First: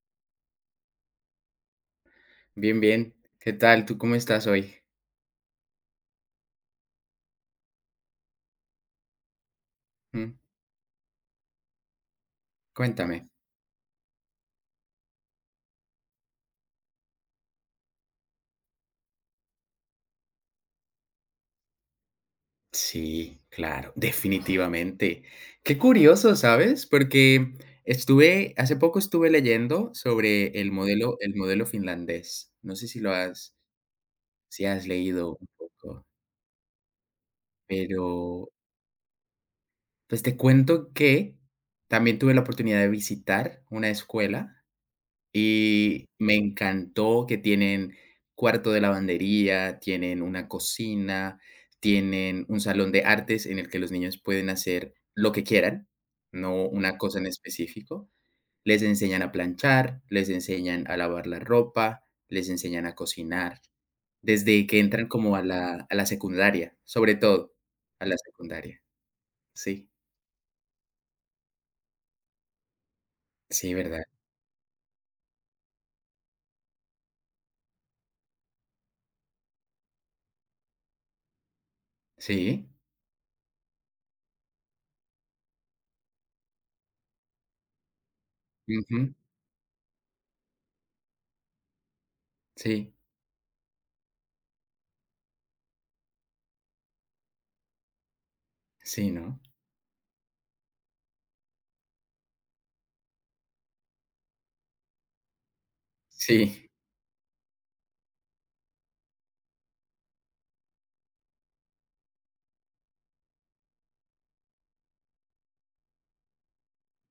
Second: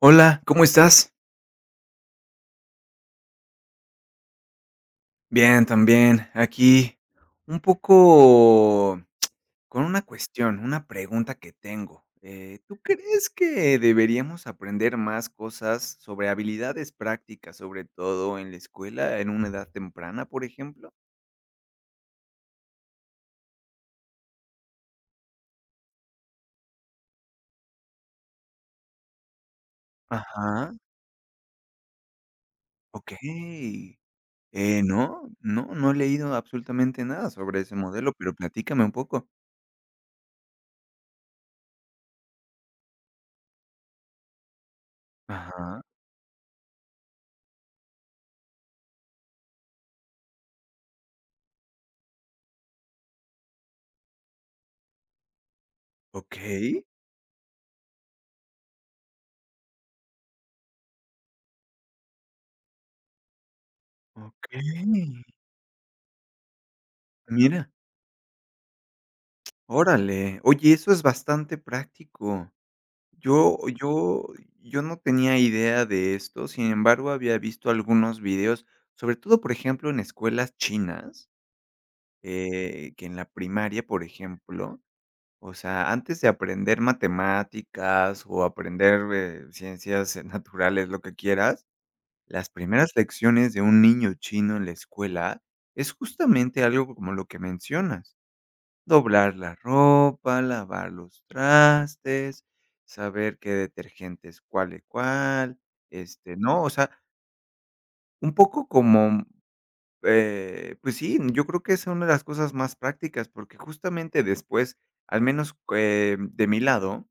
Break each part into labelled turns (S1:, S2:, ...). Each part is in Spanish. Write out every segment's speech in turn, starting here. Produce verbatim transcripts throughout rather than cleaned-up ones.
S1: Hola, ¿cómo estás?
S2: Bien, bien. ¿Qué tal? ¿Tú cómo estás hoy?
S1: Bien, también. Aquí un poco con una
S2: Mm,
S1: cuestión, una pregunta que tengo. Eh, ¿tú
S2: cuéntame.
S1: crees que deberíamos aprender más cosas sobre habilidades prácticas, sobre todo en la escuela, en una edad temprana, por ejemplo?
S2: Sí, claro, definitivamente. Qué curioso, ¿sabes? Porque estuve, hace poco estuve leyendo sobre el
S1: Ajá,
S2: modelo, el modelo finlandés. No sé si lo has,
S1: okey.
S2: si
S1: Eh,
S2: has
S1: no,
S2: leído un
S1: no, no he
S2: poco,
S1: leído absolutamente nada sobre ese modelo, pero
S2: pero
S1: platícame un poco.
S2: pues te cuento que también tuve la oportunidad de visitar una escuela.
S1: Ajá,
S2: Y me encantó que tienen cuarto de lavandería, tienen una cocina, tienen un salón de artes en el que los niños pueden hacer lo que quieran, no
S1: okey,
S2: una cosa en específico. Les enseñan a planchar, les enseñan a lavar la ropa, les enseñan a cocinar, desde que entran
S1: okey,
S2: como a la a la secundaria, sobre todo
S1: mira.
S2: a la secundaria. Sí,
S1: Órale, oye, eso es bastante práctico. Yo
S2: sí, ¿verdad?
S1: yo yo no tenía idea de esto, sin embargo, había visto algunos videos, sobre todo, por ejemplo, en escuelas chinas,
S2: Sí,
S1: eh, que en la primaria, por ejemplo, o sea, antes de aprender matemáticas o aprender,
S2: ujú,
S1: eh, ciencias eh, naturales, lo que quieras, las primeras
S2: sí,
S1: lecciones de un niño chino en la escuela es justamente algo como lo que mencionas.
S2: sí,
S1: Doblar
S2: ¿no?
S1: la ropa, lavar los trastes, saber qué detergente es cuál y cuál, este, ¿no?
S2: Sí,
S1: O sea, un poco como, eh, pues sí, yo creo que es una de las cosas más prácticas, porque justamente después, al menos, eh, de mi lado,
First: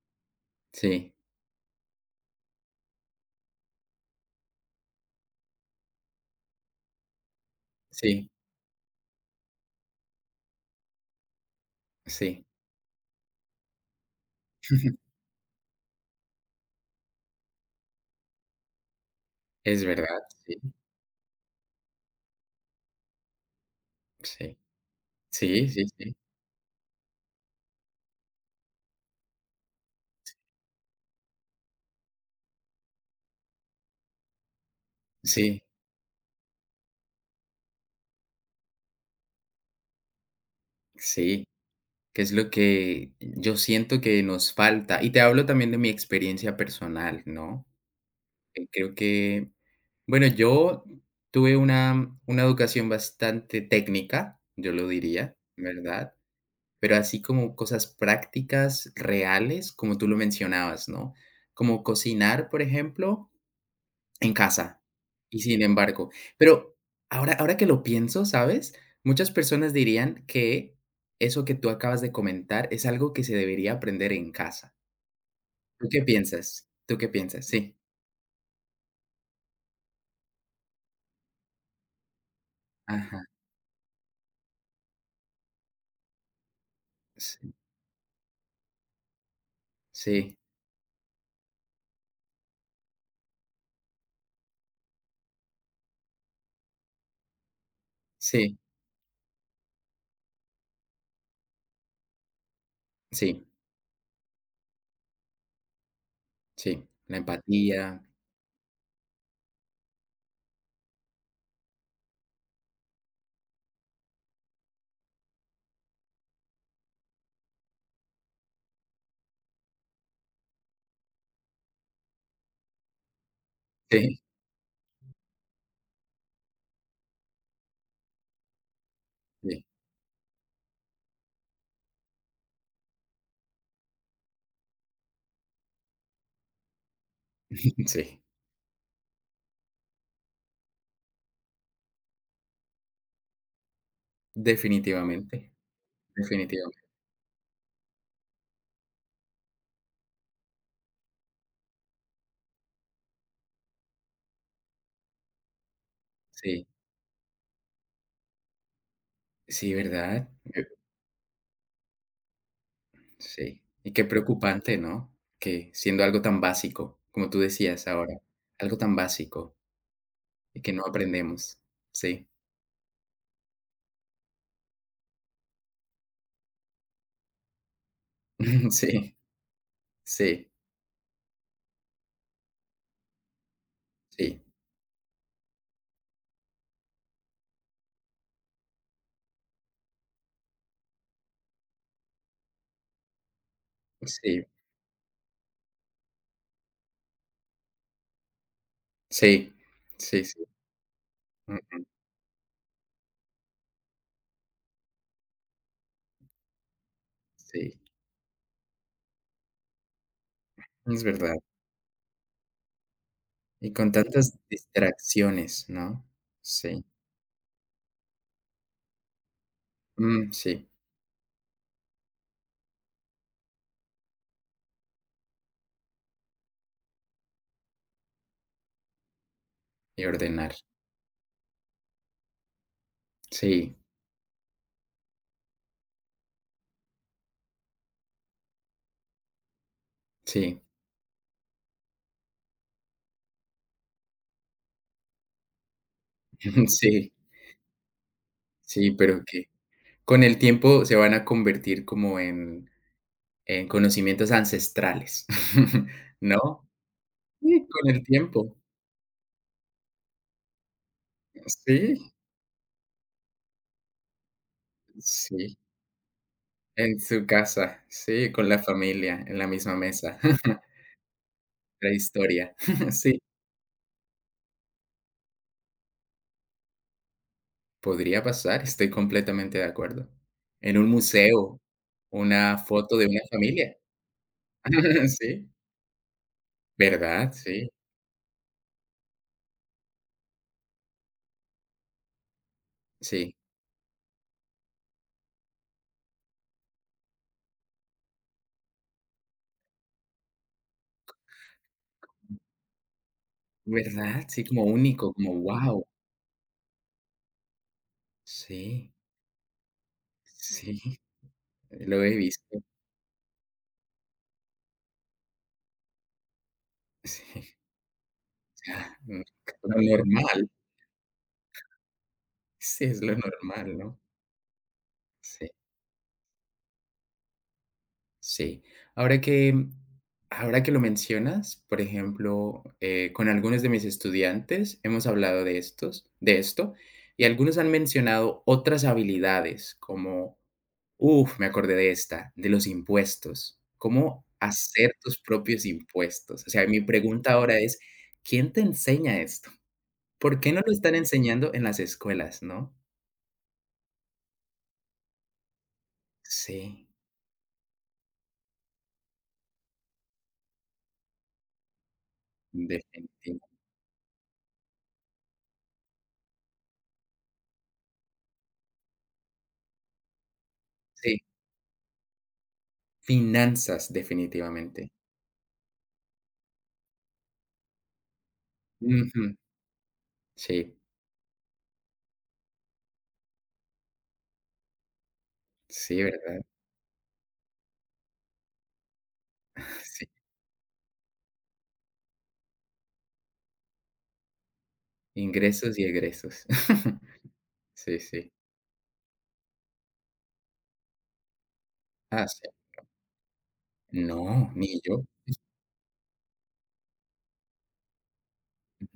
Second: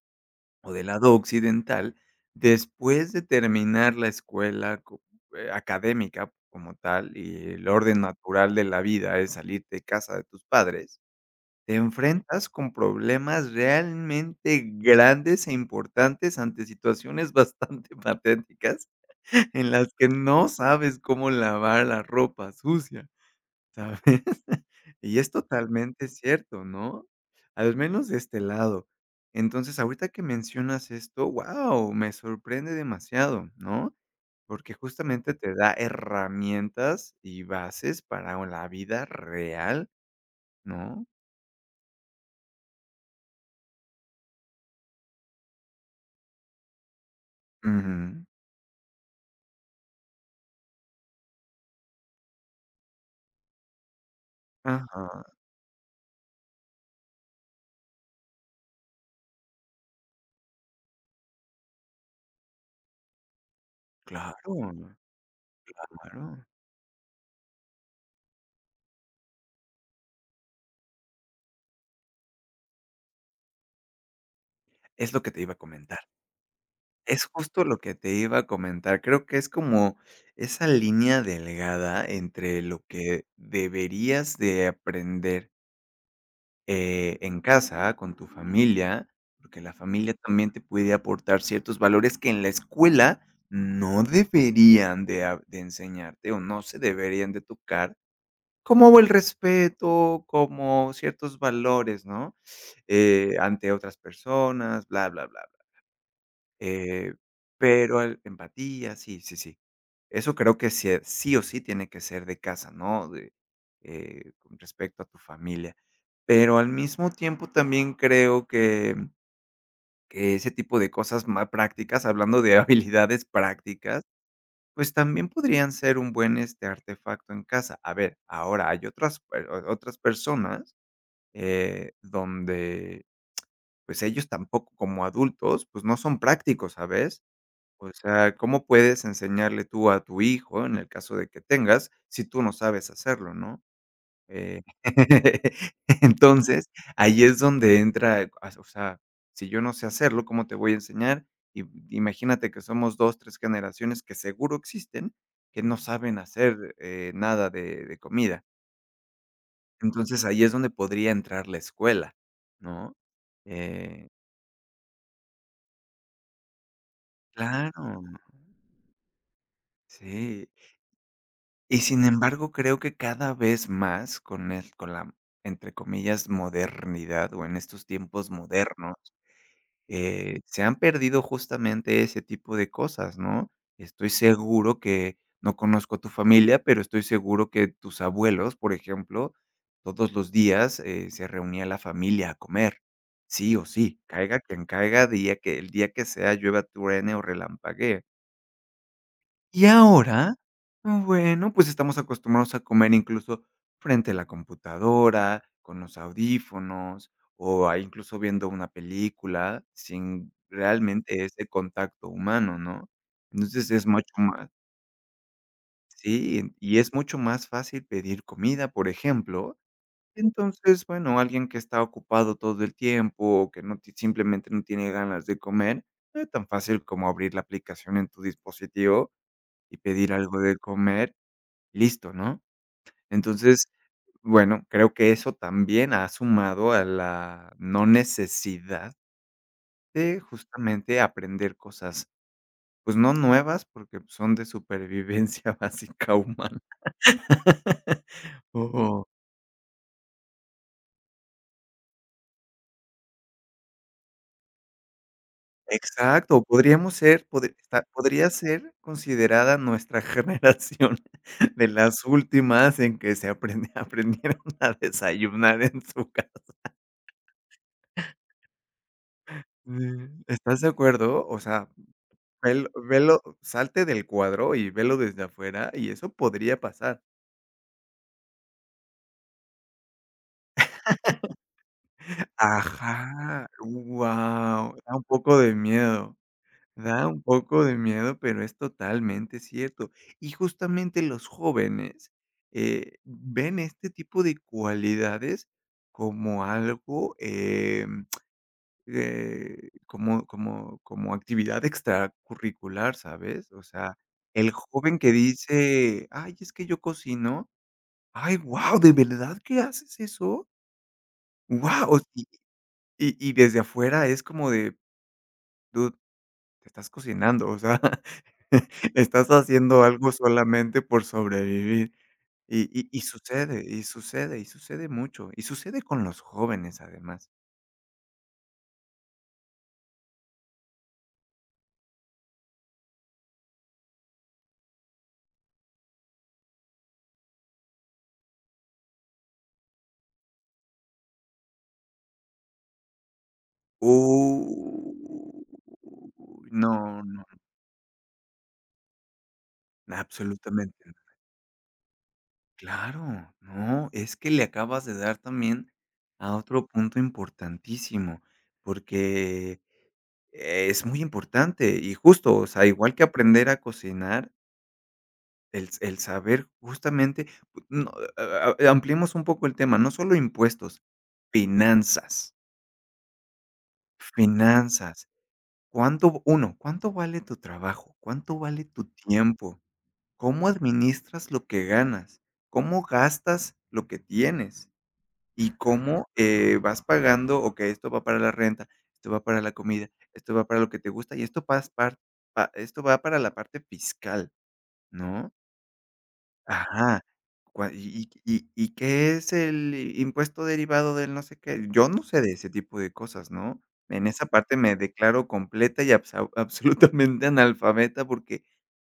S1: o del
S2: sí,
S1: lado occidental, después de terminar la escuela co eh, académica como tal, y el orden
S2: sí.
S1: natural de la vida es salir de casa de tus padres, te
S2: Sí,
S1: enfrentas con problemas realmente grandes e importantes ante situaciones bastante patéticas en
S2: es
S1: las que
S2: verdad,
S1: no
S2: sí,
S1: sabes cómo lavar la ropa sucia, ¿sabes?
S2: sí,
S1: Y es
S2: sí, sí,
S1: totalmente
S2: sí,
S1: cierto, ¿no? Al menos de este lado. Entonces, ahorita que mencionas esto, ¡wow!, me sorprende demasiado, ¿no? Porque justamente te
S2: sí,
S1: da herramientas y bases para la vida real, ¿no?
S2: sí, que es lo que yo siento que nos falta. Y te hablo también de mi experiencia personal, ¿no?
S1: Ujú.
S2: Eh, Creo que, bueno, yo tuve una, una educación bastante técnica, yo lo
S1: Ajá.
S2: diría, ¿verdad? Pero así como cosas prácticas, reales, como tú lo mencionabas, ¿no? Como cocinar, por ejemplo, en
S1: Claro,
S2: casa, y sin embargo.
S1: claro.
S2: Pero ahora ahora que lo pienso, ¿sabes? Muchas personas dirían que eso que tú acabas de comentar es algo que se debería aprender en casa.
S1: Es lo que te iba a
S2: ¿Tú
S1: comentar.
S2: qué piensas? ¿Tú qué
S1: Es
S2: piensas?
S1: justo
S2: Sí.
S1: lo que te iba a comentar. Creo que es como esa línea delgada entre lo
S2: Ajá.
S1: que deberías de aprender, eh, en
S2: Sí,
S1: casa, con tu familia, porque la familia
S2: sí,
S1: también te puede aportar ciertos valores que en la escuela no deberían de a de enseñarte o no se deberían de tocar.
S2: sí,
S1: Como el respeto, como ciertos valores, ¿no? Eh,
S2: sí,
S1: ante otras personas, bla, bla, bla, bla.
S2: sí.
S1: Eh,
S2: La empatía.
S1: pero el empatía, sí, sí, sí. Eso creo que sí, sí o sí tiene que ser de casa, ¿no? De, eh, con respecto a tu familia. Pero al mismo tiempo también creo que, que ese tipo de cosas más prácticas, hablando de habilidades prácticas,
S2: Sí,
S1: pues también podrían ser un buen, este, artefacto en casa. A ver, ahora hay otras per
S2: sí,
S1: o otras personas, eh, donde, pues, ellos tampoco como adultos, pues, no son prácticos, ¿sabes? O
S2: sí.
S1: sea, ¿cómo puedes enseñarle tú a tu hijo, en el caso de que tengas, si tú no sabes hacerlo, no? Eh,
S2: Definitivamente,
S1: entonces,
S2: definitivamente.
S1: ahí es donde entra, as o sea, si yo no sé hacerlo, ¿cómo te voy a enseñar? Y imagínate que somos dos tres generaciones que seguro existen, que no saben
S2: Sí,
S1: hacer, eh, nada de de comida.
S2: sí,
S1: Entonces,
S2: ¿verdad?
S1: ahí es donde podría entrar la escuela, ¿no?
S2: Sí, y qué
S1: Eh,
S2: preocupante, ¿no? Que siendo algo tan básico, como tú decías
S1: claro,
S2: ahora, algo tan básico
S1: sí.
S2: y que no aprendemos.
S1: Y sin
S2: Sí,
S1: embargo, creo que cada vez más con el con la, entre comillas, modernidad o en estos tiempos modernos
S2: sí,
S1: eh,
S2: sí,
S1: se han perdido justamente ese tipo de cosas, ¿no? Estoy
S2: sí,
S1: seguro que no conozco a tu familia, pero estoy seguro que tus abuelos, por ejemplo, todos los días, eh, se reunía la familia a comer, sí o sí, caiga
S2: sí,
S1: quien caiga, día que el día que sea, llueva, truene o relampaguee.
S2: sí,
S1: Y
S2: sí,
S1: ahora,
S2: sí,
S1: bueno, pues
S2: mm,
S1: estamos acostumbrados a comer incluso frente a la computadora, con los audífonos o a
S2: sí,
S1: incluso viendo una película sin
S2: es
S1: realmente
S2: verdad.
S1: ese contacto humano, ¿no? Entonces
S2: Y
S1: es
S2: con
S1: mucho
S2: tantas
S1: más,
S2: distracciones, ¿no?
S1: sí, y
S2: Sí,
S1: es mucho más fácil pedir comida, por ejemplo.
S2: mm, sí,
S1: Entonces, bueno, alguien que está ocupado todo el tiempo o que no ti simplemente no tiene ganas de comer, no es tan fácil como abrir la aplicación en tu dispositivo y
S2: y
S1: pedir algo
S2: ordenar.
S1: de comer. Listo, ¿no? Entonces,
S2: Sí,
S1: bueno, creo que eso también ha sumado a la no necesidad de
S2: sí,
S1: justamente aprender cosas, pues, no nuevas, porque son de supervivencia básica humana.
S2: sí, sí,
S1: Ujú.
S2: pero que con el tiempo se van a convertir como en en conocimientos ancestrales,
S1: Exacto,
S2: ¿no?
S1: podríamos ser podr
S2: Sí,
S1: esta
S2: con el
S1: podría
S2: tiempo.
S1: ser considerada nuestra generación de las
S2: Sí,
S1: últimas en que se aprende aprendieron a
S2: sí,
S1: desayunar en su casa.
S2: en su casa, sí, con la familia, en la misma mesa,
S1: Mm. ¿Estás de acuerdo? O sea,
S2: la historia.
S1: velo
S2: Sí,
S1: velo salte del cuadro y velo desde afuera, y eso podría pasar.
S2: podría pasar, estoy completamente de acuerdo. En un museo, una foto de una
S1: Ajá,
S2: familia.
S1: guau, da un poco
S2: Sí,
S1: de miedo, da un
S2: ¿verdad?
S1: poco
S2: Sí,
S1: de miedo, pero es totalmente cierto. Y justamente los jóvenes, eh,
S2: sí,
S1: ven este tipo de cualidades como algo, em, eh, como como como actividad extracurricular, ¿sabes? O sea,
S2: ¿verdad? Sí,
S1: el
S2: como
S1: joven que
S2: único, como wow.
S1: dice: "Ay, es que yo cocino". ¡Ay, wow! ¿De
S2: Sí,
S1: verdad que haces eso?
S2: sí,
S1: Wow.
S2: lo he
S1: y
S2: visto.
S1: y y desde afuera es como de: "Dude, te estás
S2: Sí,
S1: cocinando", o
S2: o
S1: sea,
S2: sea, no-
S1: estás
S2: lo
S1: haciendo algo
S2: normal.
S1: solamente por sobrevivir. Y
S2: Sí,
S1: y y
S2: es lo
S1: sucede,
S2: normal,
S1: y
S2: ¿no?
S1: sucede, y sucede mucho, y
S2: Sí.
S1: sucede con los jóvenes, además.
S2: Sí. Ahora que ahora que lo mencionas, por ejemplo, eh, con algunos de mis estudiantes hemos hablado de estos de esto, y algunos han mencionado otras habilidades como, uff, me acordé de esta, de los impuestos, cómo
S1: Uy,
S2: hacer tus propios impuestos. O sea, mi
S1: no, no,
S2: pregunta ahora es, ¿quién te enseña esto? ¿Por qué no lo
S1: absolutamente no.
S2: están enseñando en las escuelas, no?
S1: Claro, no, es que le acabas de dar también a otro
S2: Sí,
S1: punto importantísimo, porque es muy importante y justo, o sea, igual que
S2: definitivo.
S1: aprender a cocinar, el s el saber justamente, pu- no, a a ampliemos un poco el tema, no solo impuestos,
S2: Sí,
S1: finanzas,
S2: finanzas, definitivamente.
S1: finanzas. ¿Cuánto uno, cuánto vale tu trabajo? ¿Cuánto vale tu
S2: Ujú.
S1: tiempo? ¿Cómo
S2: Sí,
S1: administras lo que ganas? ¿Cómo gastas lo que tienes? Y
S2: sí,
S1: cómo,
S2: ¿verdad?
S1: eh, vas pagando, okey, esto va para la renta, esto va para la comida,
S2: Sí,
S1: esto va para lo que te gusta y esto pas par pa esto va para la parte fiscal, ¿no?
S2: ingresos y egresos.
S1: Ajá. Cua
S2: Sí,
S1: y
S2: sí.
S1: y y y qué es el impuesto derivado del no sé qué. Yo no sé
S2: Ah,
S1: de
S2: sí.
S1: ese tipo de cosas, ¿no? En esa
S2: No,
S1: parte me
S2: ni yo,
S1: declaro completa y absa absolutamente analfabeta, porque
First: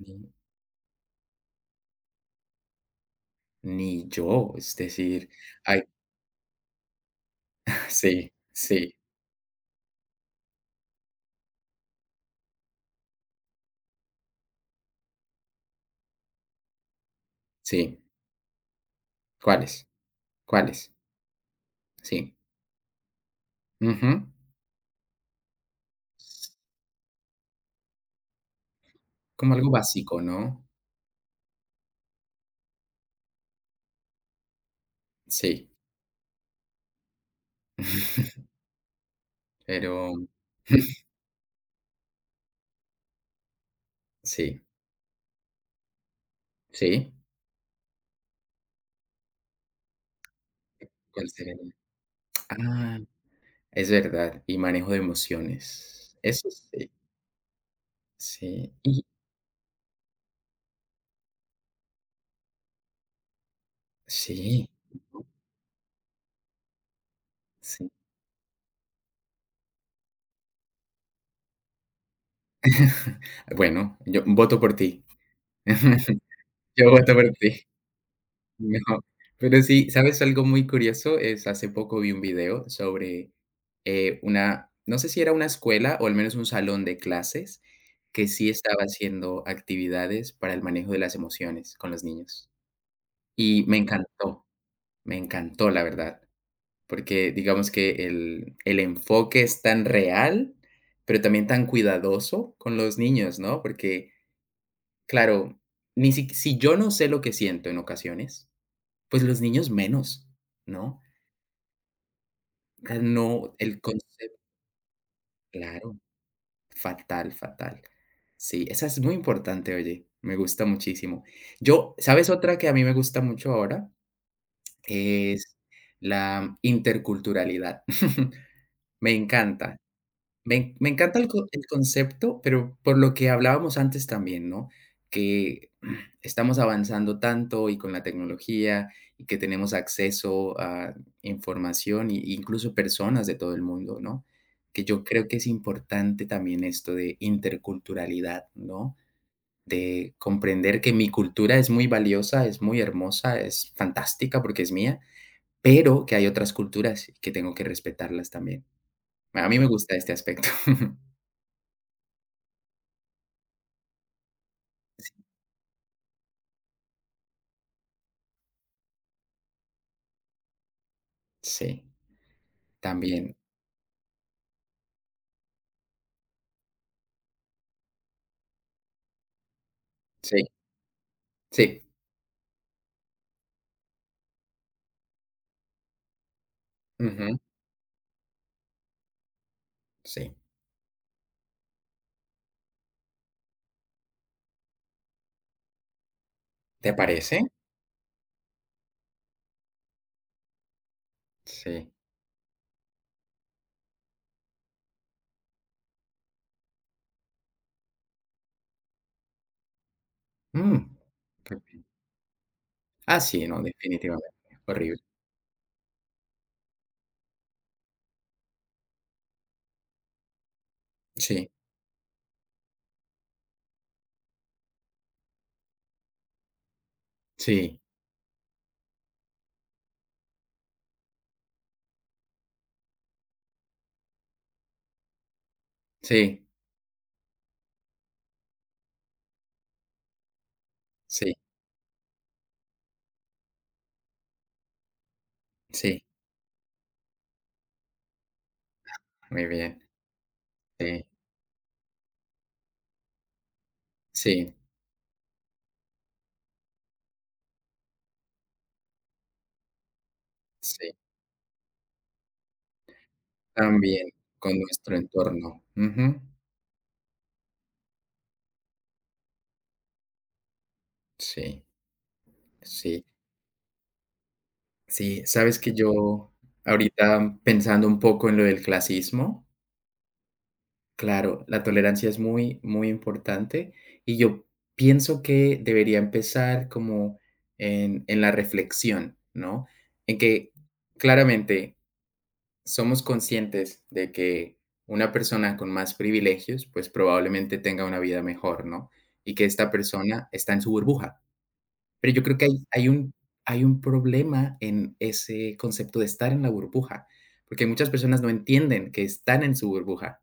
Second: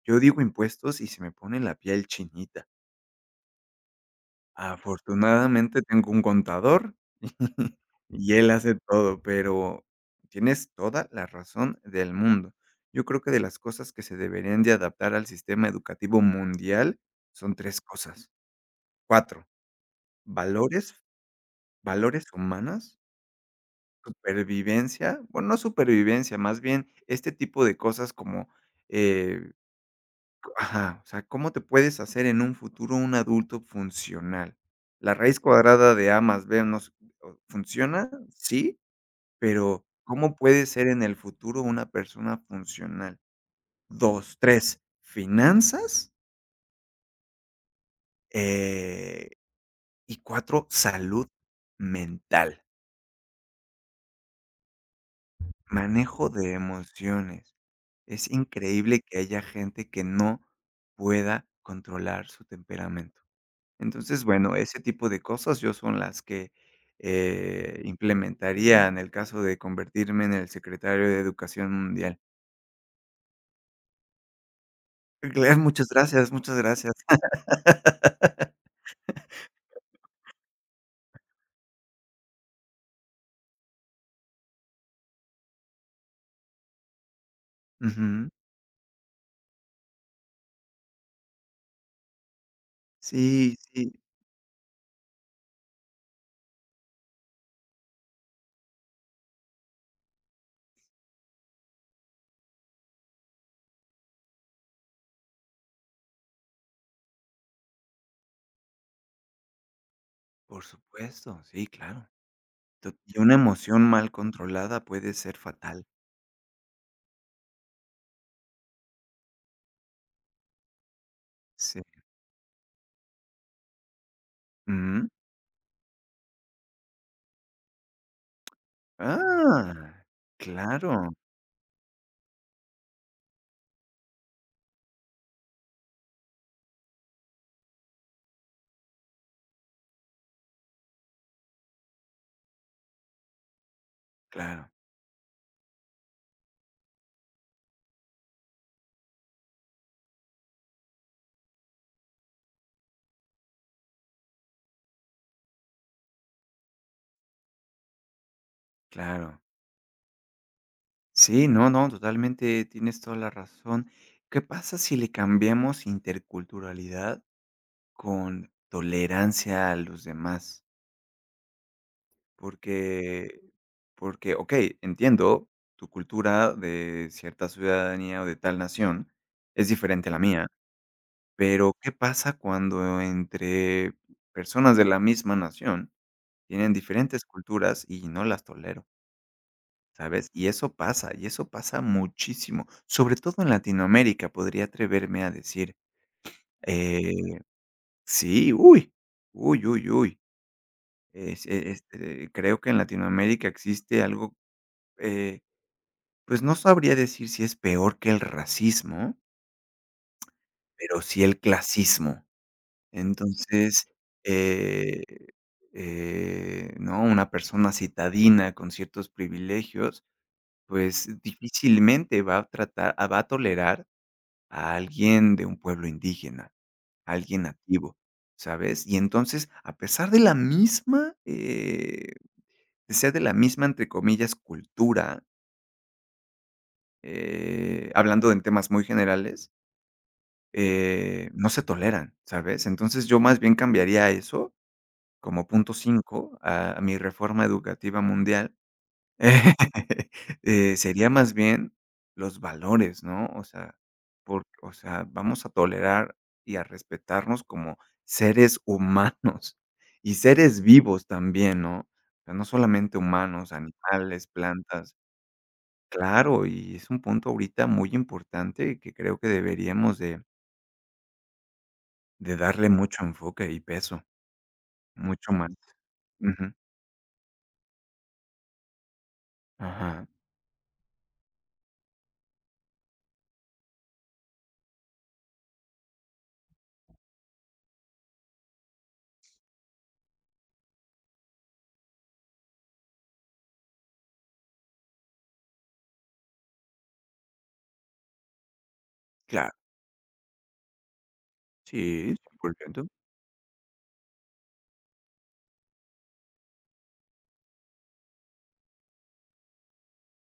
S2: ni
S1: yo digo impuestos y se me pone la piel chinita.
S2: ni yo, es decir, hay
S1: Afortunadamente tengo un contador
S2: sí,
S1: y él hace
S2: sí,
S1: todo, pero tienes toda la razón del mundo. Yo creo que de las cosas que se deberían de adaptar al sistema educativo mundial son tres
S2: sí.
S1: cosas, cuatro:
S2: ¿Cuáles? ¿Cuáles?
S1: valores, valores
S2: Sí.
S1: humanas,
S2: Ujú.
S1: supervivencia, bueno, no supervivencia, más bien este tipo de cosas como, eh,
S2: Como algo básico,
S1: co-
S2: ¿no?
S1: ajá, o sea, ¿cómo te puedes hacer en un futuro un adulto funcional? ¿La raíz
S2: Sí.
S1: cuadrada de A más B no s o- funciona? Sí. Pero,
S2: Pero
S1: ¿cómo puede ser en el futuro una persona funcional? Dos
S2: sí,
S1: tres finanzas,
S2: sí,
S1: eh, y cuatro salud
S2: ¿cuál sería?
S1: mental,
S2: Ah, es verdad, y manejo de emociones.
S1: manejo
S2: Eso
S1: de
S2: sí,
S1: emociones. Es
S2: sí,
S1: increíble
S2: y
S1: que haya gente que no pueda controlar su temperamento. Entonces, bueno,
S2: sí,
S1: ese tipo de cosas yo son las que, eh,
S2: sí.
S1: implementaría en el caso de convertirme en el secretario de Educación Mundial.
S2: Bueno, yo voto por ti.
S1: Claro, muchas gracias, muchas
S2: Yo
S1: gracias.
S2: voto por ti. No, pero sí, ¿sabes algo muy curioso? Es hace poco vi un video sobre, eh, una no sé si era una escuela o al menos un salón de clases que
S1: Ujú.
S2: sí estaba haciendo actividades para el manejo de las emociones con los niños.
S1: Sí,
S2: Y me
S1: sí,
S2: encantó, me encantó, la verdad, porque digamos que el el enfoque es tan real, pero también tan cuidadoso con los niños, ¿no? Porque claro, ni si, si yo no sé lo que siento en ocasiones, pues los niños menos,
S1: por
S2: ¿no?
S1: supuesto, sí, claro.
S2: O
S1: To
S2: sea,
S1: y una
S2: no, el
S1: emoción mal
S2: concepto,
S1: controlada puede ser fatal.
S2: claro, fatal, fatal. Sí, esa es muy importante, oye, me gusta muchísimo.
S1: Sí.
S2: Yo, ¿sabes otra que a mí me gusta mucho ahora?
S1: Ujú.
S2: Es la interculturalidad. Me encanta.
S1: Ah,
S2: Me me
S1: claro,
S2: encanta el co el concepto, pero por lo que hablábamos antes también, ¿no? Que mm, estamos avanzando tanto y con la tecnología y que tenemos acceso a información y incluso personas de todo el mundo, ¿no?
S1: claro,
S2: Que yo creo que es importante también esto de interculturalidad, ¿no? De comprender que mi cultura es muy valiosa, es muy hermosa, es fantástica porque es mía, pero que hay otras culturas y que tengo que respetarlas también.
S1: claro.
S2: A mí me gusta este aspecto.
S1: Sí, no, no, totalmente tienes toda la razón. ¿Qué pasa si le cambiamos interculturalidad con tolerancia a los demás?
S2: Sí, también.
S1: Porque porque, okey, entiendo, tu cultura de cierta ciudadanía o de tal nación es diferente a la
S2: Sí,
S1: mía. Pero,
S2: sí.
S1: ¿qué pasa cuando entre personas de la misma nación tienen diferentes
S2: Ujú,
S1: culturas y no las tolero? ¿Sabes?
S2: sí.
S1: Y eso pasa, y eso pasa muchísimo, sobre todo en Latinoamérica, podría atreverme a decir.
S2: ¿Te
S1: Eh,
S2: parece?
S1: sí, uy, uy, uy, uy. Es e
S2: Sí.
S1: este, creo que en Latinoamérica existe algo, eh, pues no sabría decir si es peor que el racismo,
S2: Mm,
S1: pero sí el
S2: qué bien.
S1: clasismo.
S2: Ah, sí, no,
S1: Entonces,
S2: definitivamente. Horrible.
S1: eh eh, ¿no? Una persona citadina con ciertos privilegios, pues,
S2: Sí,
S1: difícilmente va a tratar ah, va a tolerar a alguien de un pueblo indígena, a alguien
S2: sí,
S1: nativo, ¿sabes? Y entonces, a pesar de la misma, eh, de ser de la misma, entre comillas, cultura,
S2: sí,
S1: eh, hablando en temas muy generales, eh,
S2: sí,
S1: no se toleran, ¿sabes? Entonces, yo más bien cambiaría eso como punto
S2: sí.
S1: cinco a a mi reforma educativa mundial,
S2: Muy bien.
S1: eh,
S2: Sí,
S1: sería más bien los valores, ¿no? O sea, por
S2: sí,
S1: o sea, vamos a tolerar y a respetarnos como seres humanos y seres
S2: sí.
S1: vivos también, ¿no? O sea, no solamente humanos,
S2: También
S1: animales,
S2: con
S1: plantas.
S2: nuestro entorno. Ujú.
S1: Claro, y es un punto ahorita muy importante que creo que deberíamos de
S2: Sí,
S1: de darle mucho
S2: sí,
S1: enfoque y peso,
S2: sí.
S1: mucho más.
S2: Sabes que yo
S1: Ujú.
S2: ahorita pensando un poco en lo del clasismo,
S1: Ajá,
S2: claro, la tolerancia es muy, muy importante, y yo pienso que debería empezar como en, en la reflexión, ¿no? En que claramente somos conscientes de que una persona con más privilegios, pues probablemente tenga una vida mejor, ¿no? Y que
S1: claro.
S2: esta persona está en su burbuja. Pero
S1: Sí,
S2: yo creo que hay,
S1: cien por ciento.
S2: hay un, hay un problema en ese concepto de estar en la burbuja, porque muchas personas no entienden que están en su burbuja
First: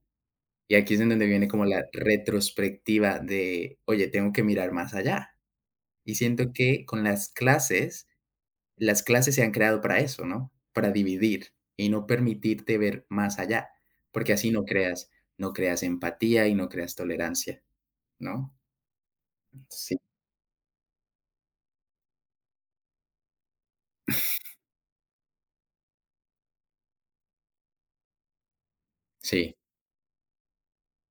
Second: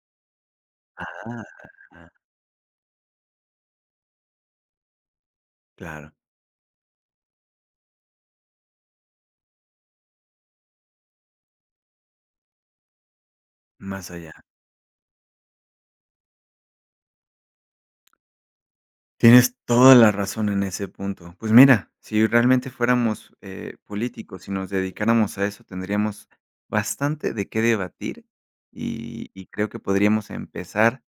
S2: y aquí es en donde
S1: Ajá,
S2: viene como la retrospectiva de, oye, tengo que mirar más allá.
S1: claro,
S2: Y siento que con las clases, las clases se han creado para eso, ¿no? Para dividir y no permitirte ver más allá,
S1: más allá.
S2: porque así no creas, no creas empatía y no creas tolerancia, ¿no?
S1: Tienes toda
S2: Sí,
S1: la razón en ese punto. Pues mira, si realmente fuéramos, eh, políticos y nos dedicáramos a eso, tendríamos bastante de qué debatir, y y
S2: sí,
S1: creo que podríamos empezar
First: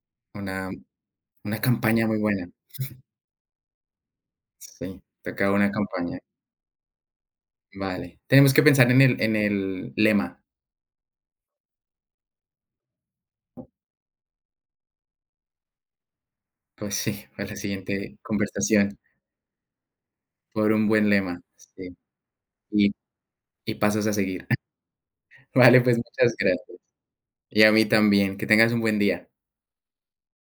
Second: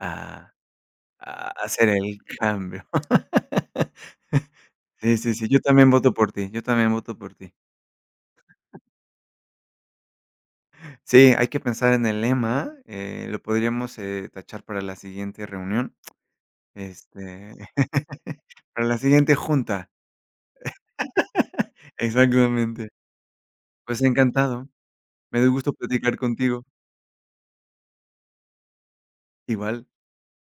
S1: a
S2: una,
S1: a
S2: una
S1: hacer
S2: campaña muy
S1: el
S2: buena.
S1: cambio.
S2: Sí,
S1: Sí, sí, sí,
S2: toca
S1: yo
S2: una
S1: también voto
S2: campaña.
S1: por ti, yo también voto por ti.
S2: Vale. Tenemos que pensar en el, en el lema.
S1: Sí, hay que pensar en el lema, eh, lo podríamos, eh, tachar para la siguiente reunión,
S2: Pues sí, para
S1: este,
S2: la siguiente
S1: para la
S2: conversación,
S1: siguiente junta.
S2: por un buen lema. Sí.
S1: Exactamente.
S2: Y Y
S1: Pues
S2: pasas a seguir.
S1: encantado. Me dio gusto
S2: Vale, pues
S1: platicar
S2: muchas
S1: contigo.
S2: gracias. Y a mí también. Que tengas un buen día.
S1: Igual.